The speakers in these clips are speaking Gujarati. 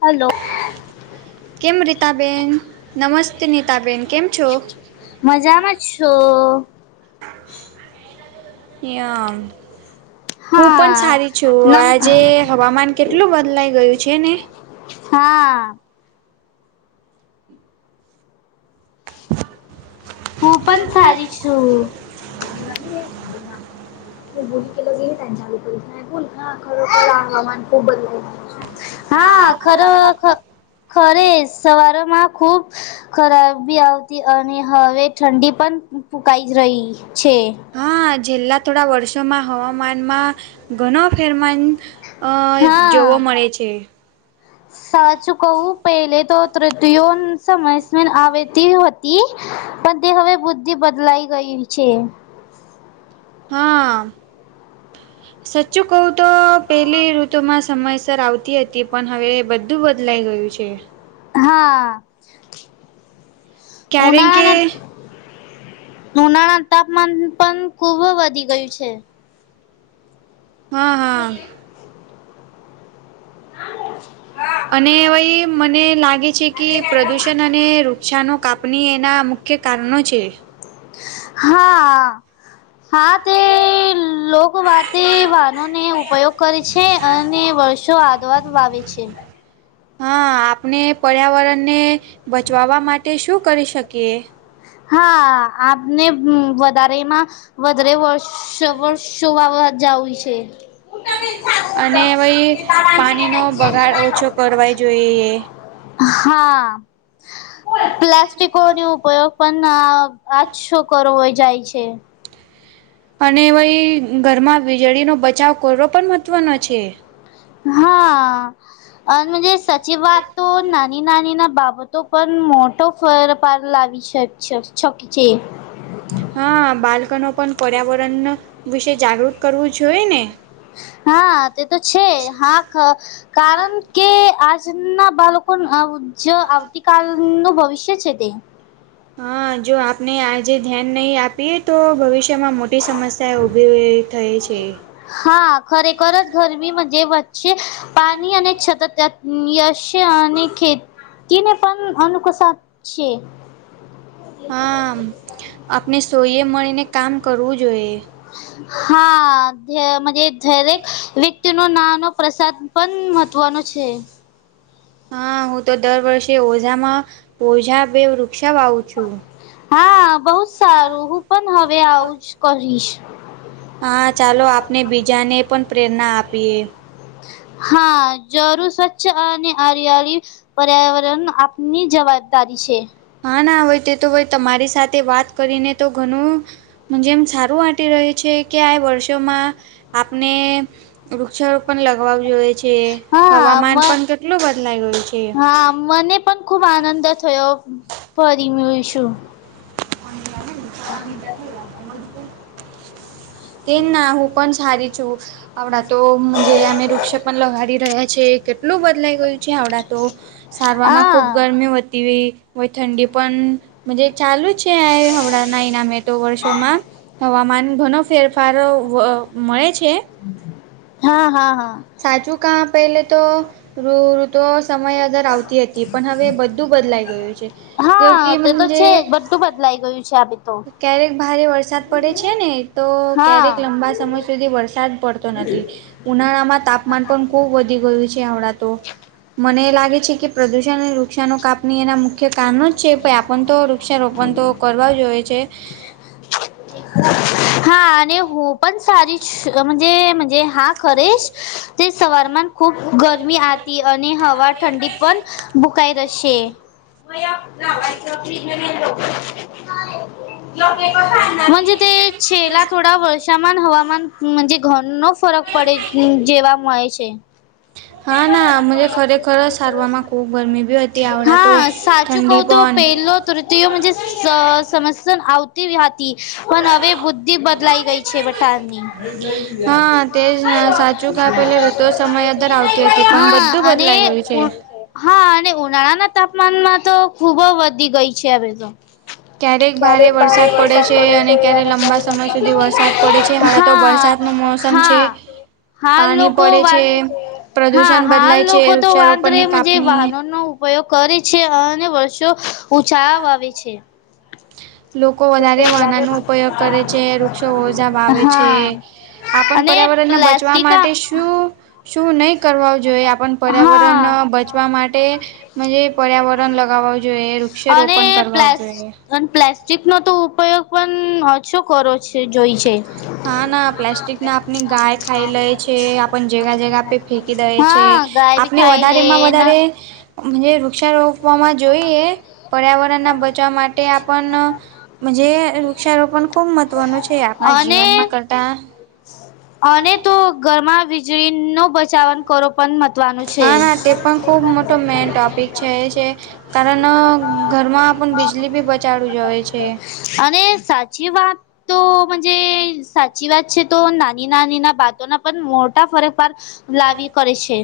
હલો. કેમ રીતાબેન નમસ્તે નીતાબેન કેમ. છો મજામાં છો. એયા હું પણ હા સારી છું નમ આજે હવામાન કેટલું બદલાઈ ગયું છે ને હા. હું પણ સારી છું. ભૂલી કે ગય લોકોરી બોલ હા ખરોખર હવામાન ખૂબ બદલા. હા ખરો ખરે સવારોમાં ખુબ ખરાબ. આવતી અને હવે ઠંડી પણ ફૂકાઈ રહી છે. હા છેલ્લા થોડા વર્ષોમાં હવામાનમાં ઘણો ફેરમાન અ જોવા હા મળે છે. સાચું કવું પહેલે તો તૃતીયો સમયન આવેતી હોતી. પણ તે હવે બુદ્ધિ બદલાઈ ગય છે. હા. સચ્ચું કહું તો પેલી ઋતુમાં સમયસર આવતી હતી પણ હવે બધ બધું બદલાઈ ગયું છે. હા ક્યારેક કે ઉનાળાના. ઉનાળા તાપમાન પણ ખૂબ વધી ગયું છે. હા. હા [unintelligible] હ [unintelligible] અને ભાઈ મને લાગે છે કે પ્રદુષણ અને શષાનો કાપણી એનાં મુખ્ય કારણો છે. હા. [inaudible] હા તે લોક વાતે વાહનોને ઉપયોગ કરે છે અને વર્ષો આ દવાદ વાાવે છે. હા આપણે પર્યાવરણને બચવાવા માટે શું કરી શકીએ. હા આપને વધારેમાં વધારે વર્ષ. શવર શોવાવા જ હોય છે. અને ભાઈ પાણીનો બગાડ ઓછો કરવા જોઈએ. [unintelligible] હા પ્લાસ્ટિકો ન ઉપયોગ પણ આજ શો કરવો જાય છે. અને ભાઈ ઘરમાં વીજળીનો બચાવ કરવો પણ મહત્વનો છે. હા અનેજ સાચી વાત તો નાની નાની ના બાબત તો પણ મોટો ફર પાર લાવી શકક છે. હા બાળકનો પણ પર્યાવરણ વિશે જાગૃત કરવું જોઈ ને હા તે તો છે હાખ કારણ કે આજ ના બાળકોણ જ આવતી કાલ નું ભવિષ્ય છે તે. હા જો આપને આજે ધ્યાન નહી આપીએ તો ભવિષ્યમાં મો ટી સમસ્યા ઊભી થાય છે. હા ખરેખર જ ગરમીજ વચ્ચે પાણી અને છતશ છે અને ખેતી ને પણ અનુકસ છે. હા આપને સોઈએ મળીને કામ કરવું જોઈએ હા દરેક વ્યક્તિ ન નાનો પ્રસાદ પણ મહત્ત્વનો છે હા હું તો દર વર્ષે ઓઝામાં ઓઝા બે વૃક્ષા વાવું છું હા બઉ જ સારું હું પણ હવે આવુંજ કરીશ હા ચાલો આપને બીજાને પણ પ્રેરણા આપીએ હા જરું સ્વચ્છ આ અને આરિયાળી પર્યાવરણ આપની જવાબદારી છે હા ના હય તે તો તમારી સાથે વાત કરીને તો ઘણું જેમ સારું વાંટી રહી છે કે આ વર્ષોમાં આપને વૃક્ષારોપ પણ લગવા જોઈએ છે હા મ હવામાન પણ કેટલું બદલાય ગયું છે હા અને પણ ખુબ આનંદ થયો ફરી મેળશું આજ કેમ ના હું પણ સારી છું આવડા તો અમે વૃક્ષ પણ લગાડી રહ્યા છે કેટલું બદલાઈ ગયું છે આવડા તો સારરમાં ખુબ હા ગરમી વધતી ગઈ હોય ઠંડી પણ ચાલુ જ છે હમણાંના ઇનામે તો વર્ષોમાં હવામાન ઘણ ફેરફારો મળે છે હા હા હા સાચું કા પેલે તોઋતુ સમય હતો પણ હવે બધું બદલાઈ ગયું છે હા તે તો કે છે જ બધું બદલાઈ ગયું છે આવી તો ક્યારેક ભારે વરસાદ પડે છે ને તો હા ક્યારેક લાંબા સમય સુધી વરસાદ પડ નથી ઉનાળામાં તાપમાન પણ ખુબ વધી ગયું છે હણા તો મને એ લાગે છે કે પ્રદૂષણ અને વૃક્ષાનો કાપણી એના મુખ્ય કારણો જ છે ભ આપણ તો વૃક્ષારોપણ તો કરવા જોઈએ છે હા અને હો પણ સારીજ જે હા ખરેશ તે સવાર ખુબ ગરમી આતી અને હવા ઠંડી પણ ભુકાઈ જ હશે વા ફ્રીજ નવીો જ તે છેલા થોડા વર્ષામાન હવામાન ઘર નો ફરક પડે જેવા મળે છે હા ના મ ખરેખર સારરમાં ખૂબ ગરમી બી હતી આવડા તો ઠંડી પન તૃ સમસ્યા આવતી હતી પણ હવે બુદ્ધિ બદલાઈ ગઈ છે વટાની હા તેજ સાચું કા પેલે ઋતુ સમય અદર આવતી હતી પણ હા બધું અને બદલાઈ ગયું છે. હા અને ઉનાળાના તાપમાનમાં તો ખુબ વધી ગઈ છે હવે તો ક્યારેક ભારે વરસાદ પડે છે ક્યારે અને લંબા સમય ક્યારે સુધી વરસાદ પડે છે લગ હમણાં તો હા વરસાદનું મોસમ છે હા હાલ પાણી લોકો પડે વા છે હા પ્રદૂષણ હાલ બદલાય છે લોકો તો વાંધ રે વૃક્ષારોપણની મજ કાપણી વાહનો નો ઉપયોગ કરે છે અને વર્ષો ઉછા આવે છે લોકો વધારે વાના નો ઉપયોગ કરે છે વૃક્ષો ઓજા વાાવે છે હા આપણ અને પર્યાવરણ ના બચવા પ્લાસ્ટિક માટે શું શું નહી કરવા જોઈએ આપણ હા પર્યાવરણ બચવા માટેજ પર્યાવરણ લગાવવા જોઈએ શેર અને ઓપન કરવા પ્લાસ જોઈએ અને પ્લાસ્ટિક નો તો ઉપયોગ પણ ઓછો કરો છે જોઈ છે હા ના પ્લાસ્ટિક ના આપની ગાય ખાઈ લે છે આપ જગા જગા પે ફેંકી દે છે હા ગાય બી આપણે ખાઈ લે વધારેમાં ના વધારે વૃક્ષારોપ આપવામાં જોઈએ પર્યાવરણના બચવા માટે આપણ જ વૃક્ષારોપણ ખૂબ મહત્વનું છે આપણા અને જીવનમાં કરતા અને તો ઘરમાં વીજળી નો બ હા ના તે પણ ખુબ મોટો મેન ટોપિક છે એ છે કારણ ઘરમાં પણ બીજલી બી બચાડું જવે છે અને સાચી વાત હા જે સાચી વાત છે તો નાની નાની ના બાતોના પણ મોટા ફરક પર લાવી કરે છે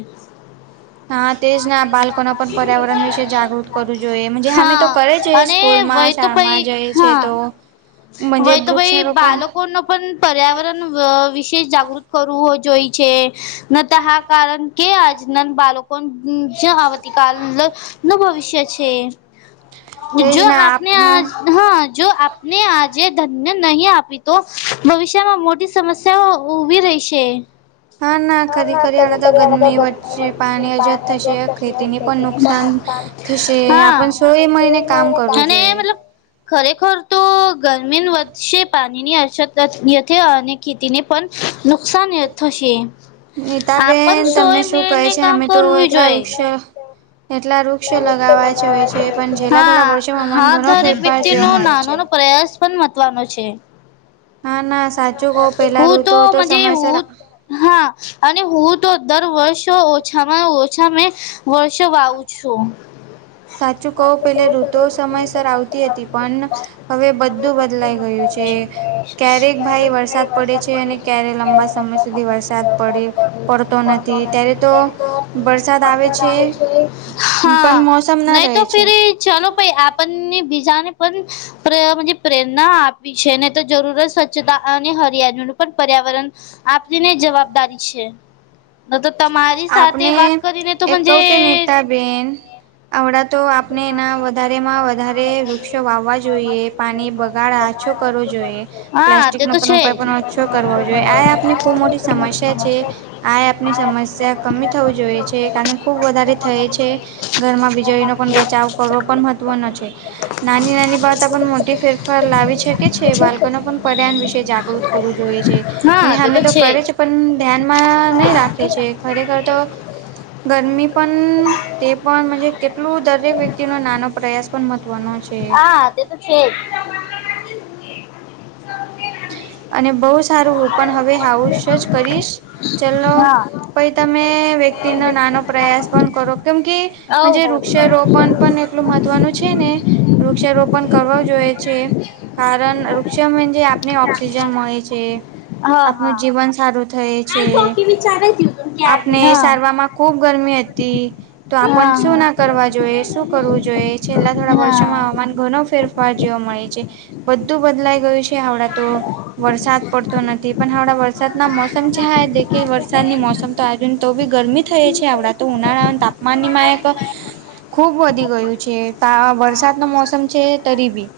[inaudible] હા તે જ ના બાળકોને પણ પર્યાવરણ વિશે જાગૃત કરવું જોઈએ હમી તો હા કરે છે અને સ્કૂલમાં વય તો પઈ શાળમાં જાય છે હા તો મજે વય [unintelligible] તો ભાઈ વૃક્ષારોપણ બાળકોનો પણ પર્યાવરણ વિશે જાગૃત કરવું જોઈ છે. ન તો હા કારણ કે આજના બળકોન જ આવતીકાલ નું ભવિષ્ય છે. જો તેજ ને આપને આ આપનું હા જો આપને આજ જે ધન્ય નહીં આપી તો ભવિષ્યમાં મોટી સમસ્યાઓ ઉભી રહીશે. હા કરી ના કરી આ કદીી ત તો ગરમી વચ્ચે પાણી અછત થશે ખેતીને પણ નુકસાન થશે આ [inaudible] હા આપણ સોએ મળીને કામ કરવું અને જોઈએ. મતલબ ખરેખર તો ગરમી વે પાણીની અછત યથ અને ખતીને પણ નુકસાન થશે આપ નીતાબેન તમને સોય શું કહે મેળને છે કામ અમે તો કરું એટલા જોઈએ. વૃક્ષ એટલા વૃક્ષ લગાવવા જોઈએ છે પણ છેલ્લા થોડા હા વર્ષોમાં હા મને ઘણો ધારે ફેરફાર વ્યતિ ન જોવા મળે નાનો છે. નો પ્રયાસ પણ મહત્નો છે હા ના સાચું કહું પેલા હું ઋતુઓ તો તોજ સમયસર હું હા અને હું તો દર વર્ષ ઓછામાં ઓછા મે વર્ષો વાવું છું. સાચું કહું પૂછો પેલે સાચ તો ક ઋતુઓ સર સમયસર આવતી હતી પણ આવડ હવે બધું બદલાઈ ગયું છે. બું. [inaudible] ક્યારે કઈ વરસાદ પડે છે ક્યારે રખવા છે વરસાદ પડતો નથી ત્યારે તો વર્તર આવે છે. પણ હા મોસમ ના નહી રહે તો ફેર છે. ચાલ ભાઈ આપણને બીજાને પણ પ્ર પ્રેરણા આપી છે ને તો જરૂરત સ્વચ્છતા અને હરિયાળજનુંું પણ પર્યાવરણ આપણીને જવાબદારી છે. ન તો તમારી સાથે આપણે વાત કરીને તો મજે આવડા તો આપને એના વધારેમાં વધારે વૃક્ષો વાવવા જોઈએ. પાણી બગાડ આછો કરવો જોઈએ હા પ્લાસ્ટિક તે નો તો પણ છે ઉપાય જ. પણ ઓછો કરવો જોઈએ આ આપને એક મોટી સમસ્યા છે. આ આપની સમસ્યા કમી થવું જોઈએ છે કારણ ખુબ વધારે થાય છે. ઘરમાં વીજળી ન પણ બચાવ કરવો પણ મહત્વનો છે નાની નાની બાબત પણ મોટી ફેર લાવી શકે છે બાળકો ન પણ પર્યાણ વિશે જાગૃત કરવું જોઈએ છે હા તે હમે તો કરે જ છે પણ ધ્યાનમાં નહીં રાખે છે. ખરેખર તો ગરમી પણ તે પણ કેટલું દર દરેક વ્યક્તિ ન નાનો પ્રયાસ પણ મહત્વનો છે. હા તે છે. [inaudible] અને બહુ સારું હું પણ હવે હાઉસ જ કરીશ જ ચલો. હા પાઈ તમે વ્યક્તિનો નાનો પ્રયાસ પણ કરો. કેમ કે જે હવ વૃક્ષારોપણ હવ. પણ એટલું મહત્વનું છે ને વૃક્ષારોપણ કરવા જોઈએ છે. કારણ વૃક્ષજ [unintelligible] આપણને ઓક્સિજન મળે છે. હા આપનું હા. જીવન સારું થાય છે આપને સારવાર માં ખૂબ ગરમી હતી. તો આપ હા શું ના કરવા જોઈએ? શું કરવું જોઈએ? છેલ્લા થોડા હા વર્ષોમાં હવામાન ઘણો ફેરફાર જોવા મળે છે. બધું બદલાઈ ગયું છે આવડા હ. વરસાદ પડતો નથી પણ હણાં વરસાદના મોસમ છે હા એ દેખ વરસાદની મોસમ તો આજુ તો બી ગરમી થઈ છે આવડા તો ઉનાળા તાપમાનનીમાં એક ખૂબ વધી ગયું છે તા વરસાદનો મોસમ છે તરી બી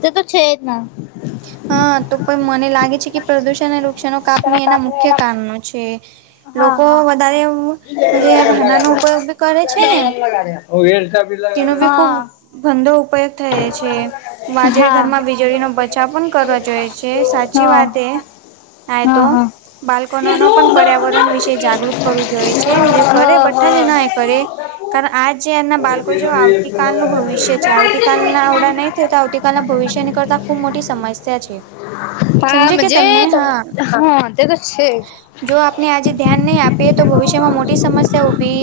તે તો છેત ના. હા તો પણ મને લાગે છે કે પ્રદુષણ અને વૃક્ષાણો કાપણી એના મુખ્ય કારણો છે. હા લોકો હા વધારે [unintelligible] વાના નો ઉપયોગ બી કરે છે ને. [unintelligible] ધંધો ઉપયોગ થાય છે વાજળ હા હા ઘરમાં વીજળીનો પાછા પણ કરવા જોઈ છે સાચી વાત એ આ હા તો હા બાળકોનો ન પણ પર્યાવરણ વિશે જાગૃત કરવું જોઈ છે કરે હા હા બધા ના એ કરે [unintelligible] આ જે એના બાળકો જો આવતી કાલનું ભવિષ્ય છે આવતી આવતી કલના આવડા નહી થતા આવતીકાલના ભવિષ્ય ની કરતા ખુબ મોટી સમસ્યા છે. [unintelligible] સમજે કે તમને હા તે તો છે. જો આપણે આજે ધ્યાન નહીં આપીએ તો ભવિષ્યમાં મોટી સમસ્યા ઊભી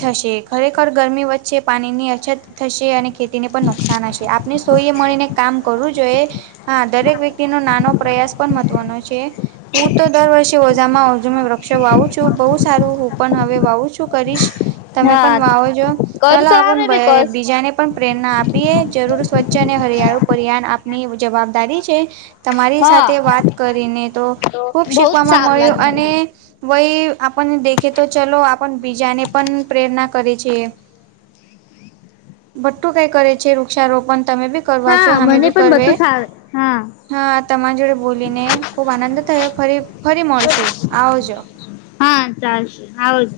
થશે ખરેખર ગરમી વચ્ચે પાણી ની અછત થશે અને ખેતી ને પણ નુકસાન હશે આપને સોઈએ મળીને કામ કરવું જોઈએ હા દરેક વ્યક્તિનો નાનો પ્રયાસ પણ મહત્વનો છે. હું તો દર વર્ષે ઓઝામાં ઓ વૃક્ષો વાવું છું બહુ સારું હું પણ હવે વાવું છું કરીશ. તમે પણ હા વાવો જો ચાલો કરશો આપણ આમે બી કરશ બીજાને પણ પ્રેરણા આપીએ જરૂર સ્વચ્છ અને હરિયાળુ પર્યાણ આપની જવાબદારી છે. તમારી હા સાથે વાત કરીને તો ખૂબ બહુ જ શીખવામાં સારું મળ્યું લાગ્યું અને મને વહી આપન દેખે તો ચલો આપ બીજાને પણ પ્રેરણા કરે છે ભટ્ટું કઈ કરે છે વૃક્ષારોપણ તમે બી કરવા છો. હા અમે મને બી પણ કરવે. બધું સારું હા હા તમારી જોડે બોલીને ખુબ આનંદ થયો ફરી ફરી મળશું આવજો. હા ચાલશે હઉજ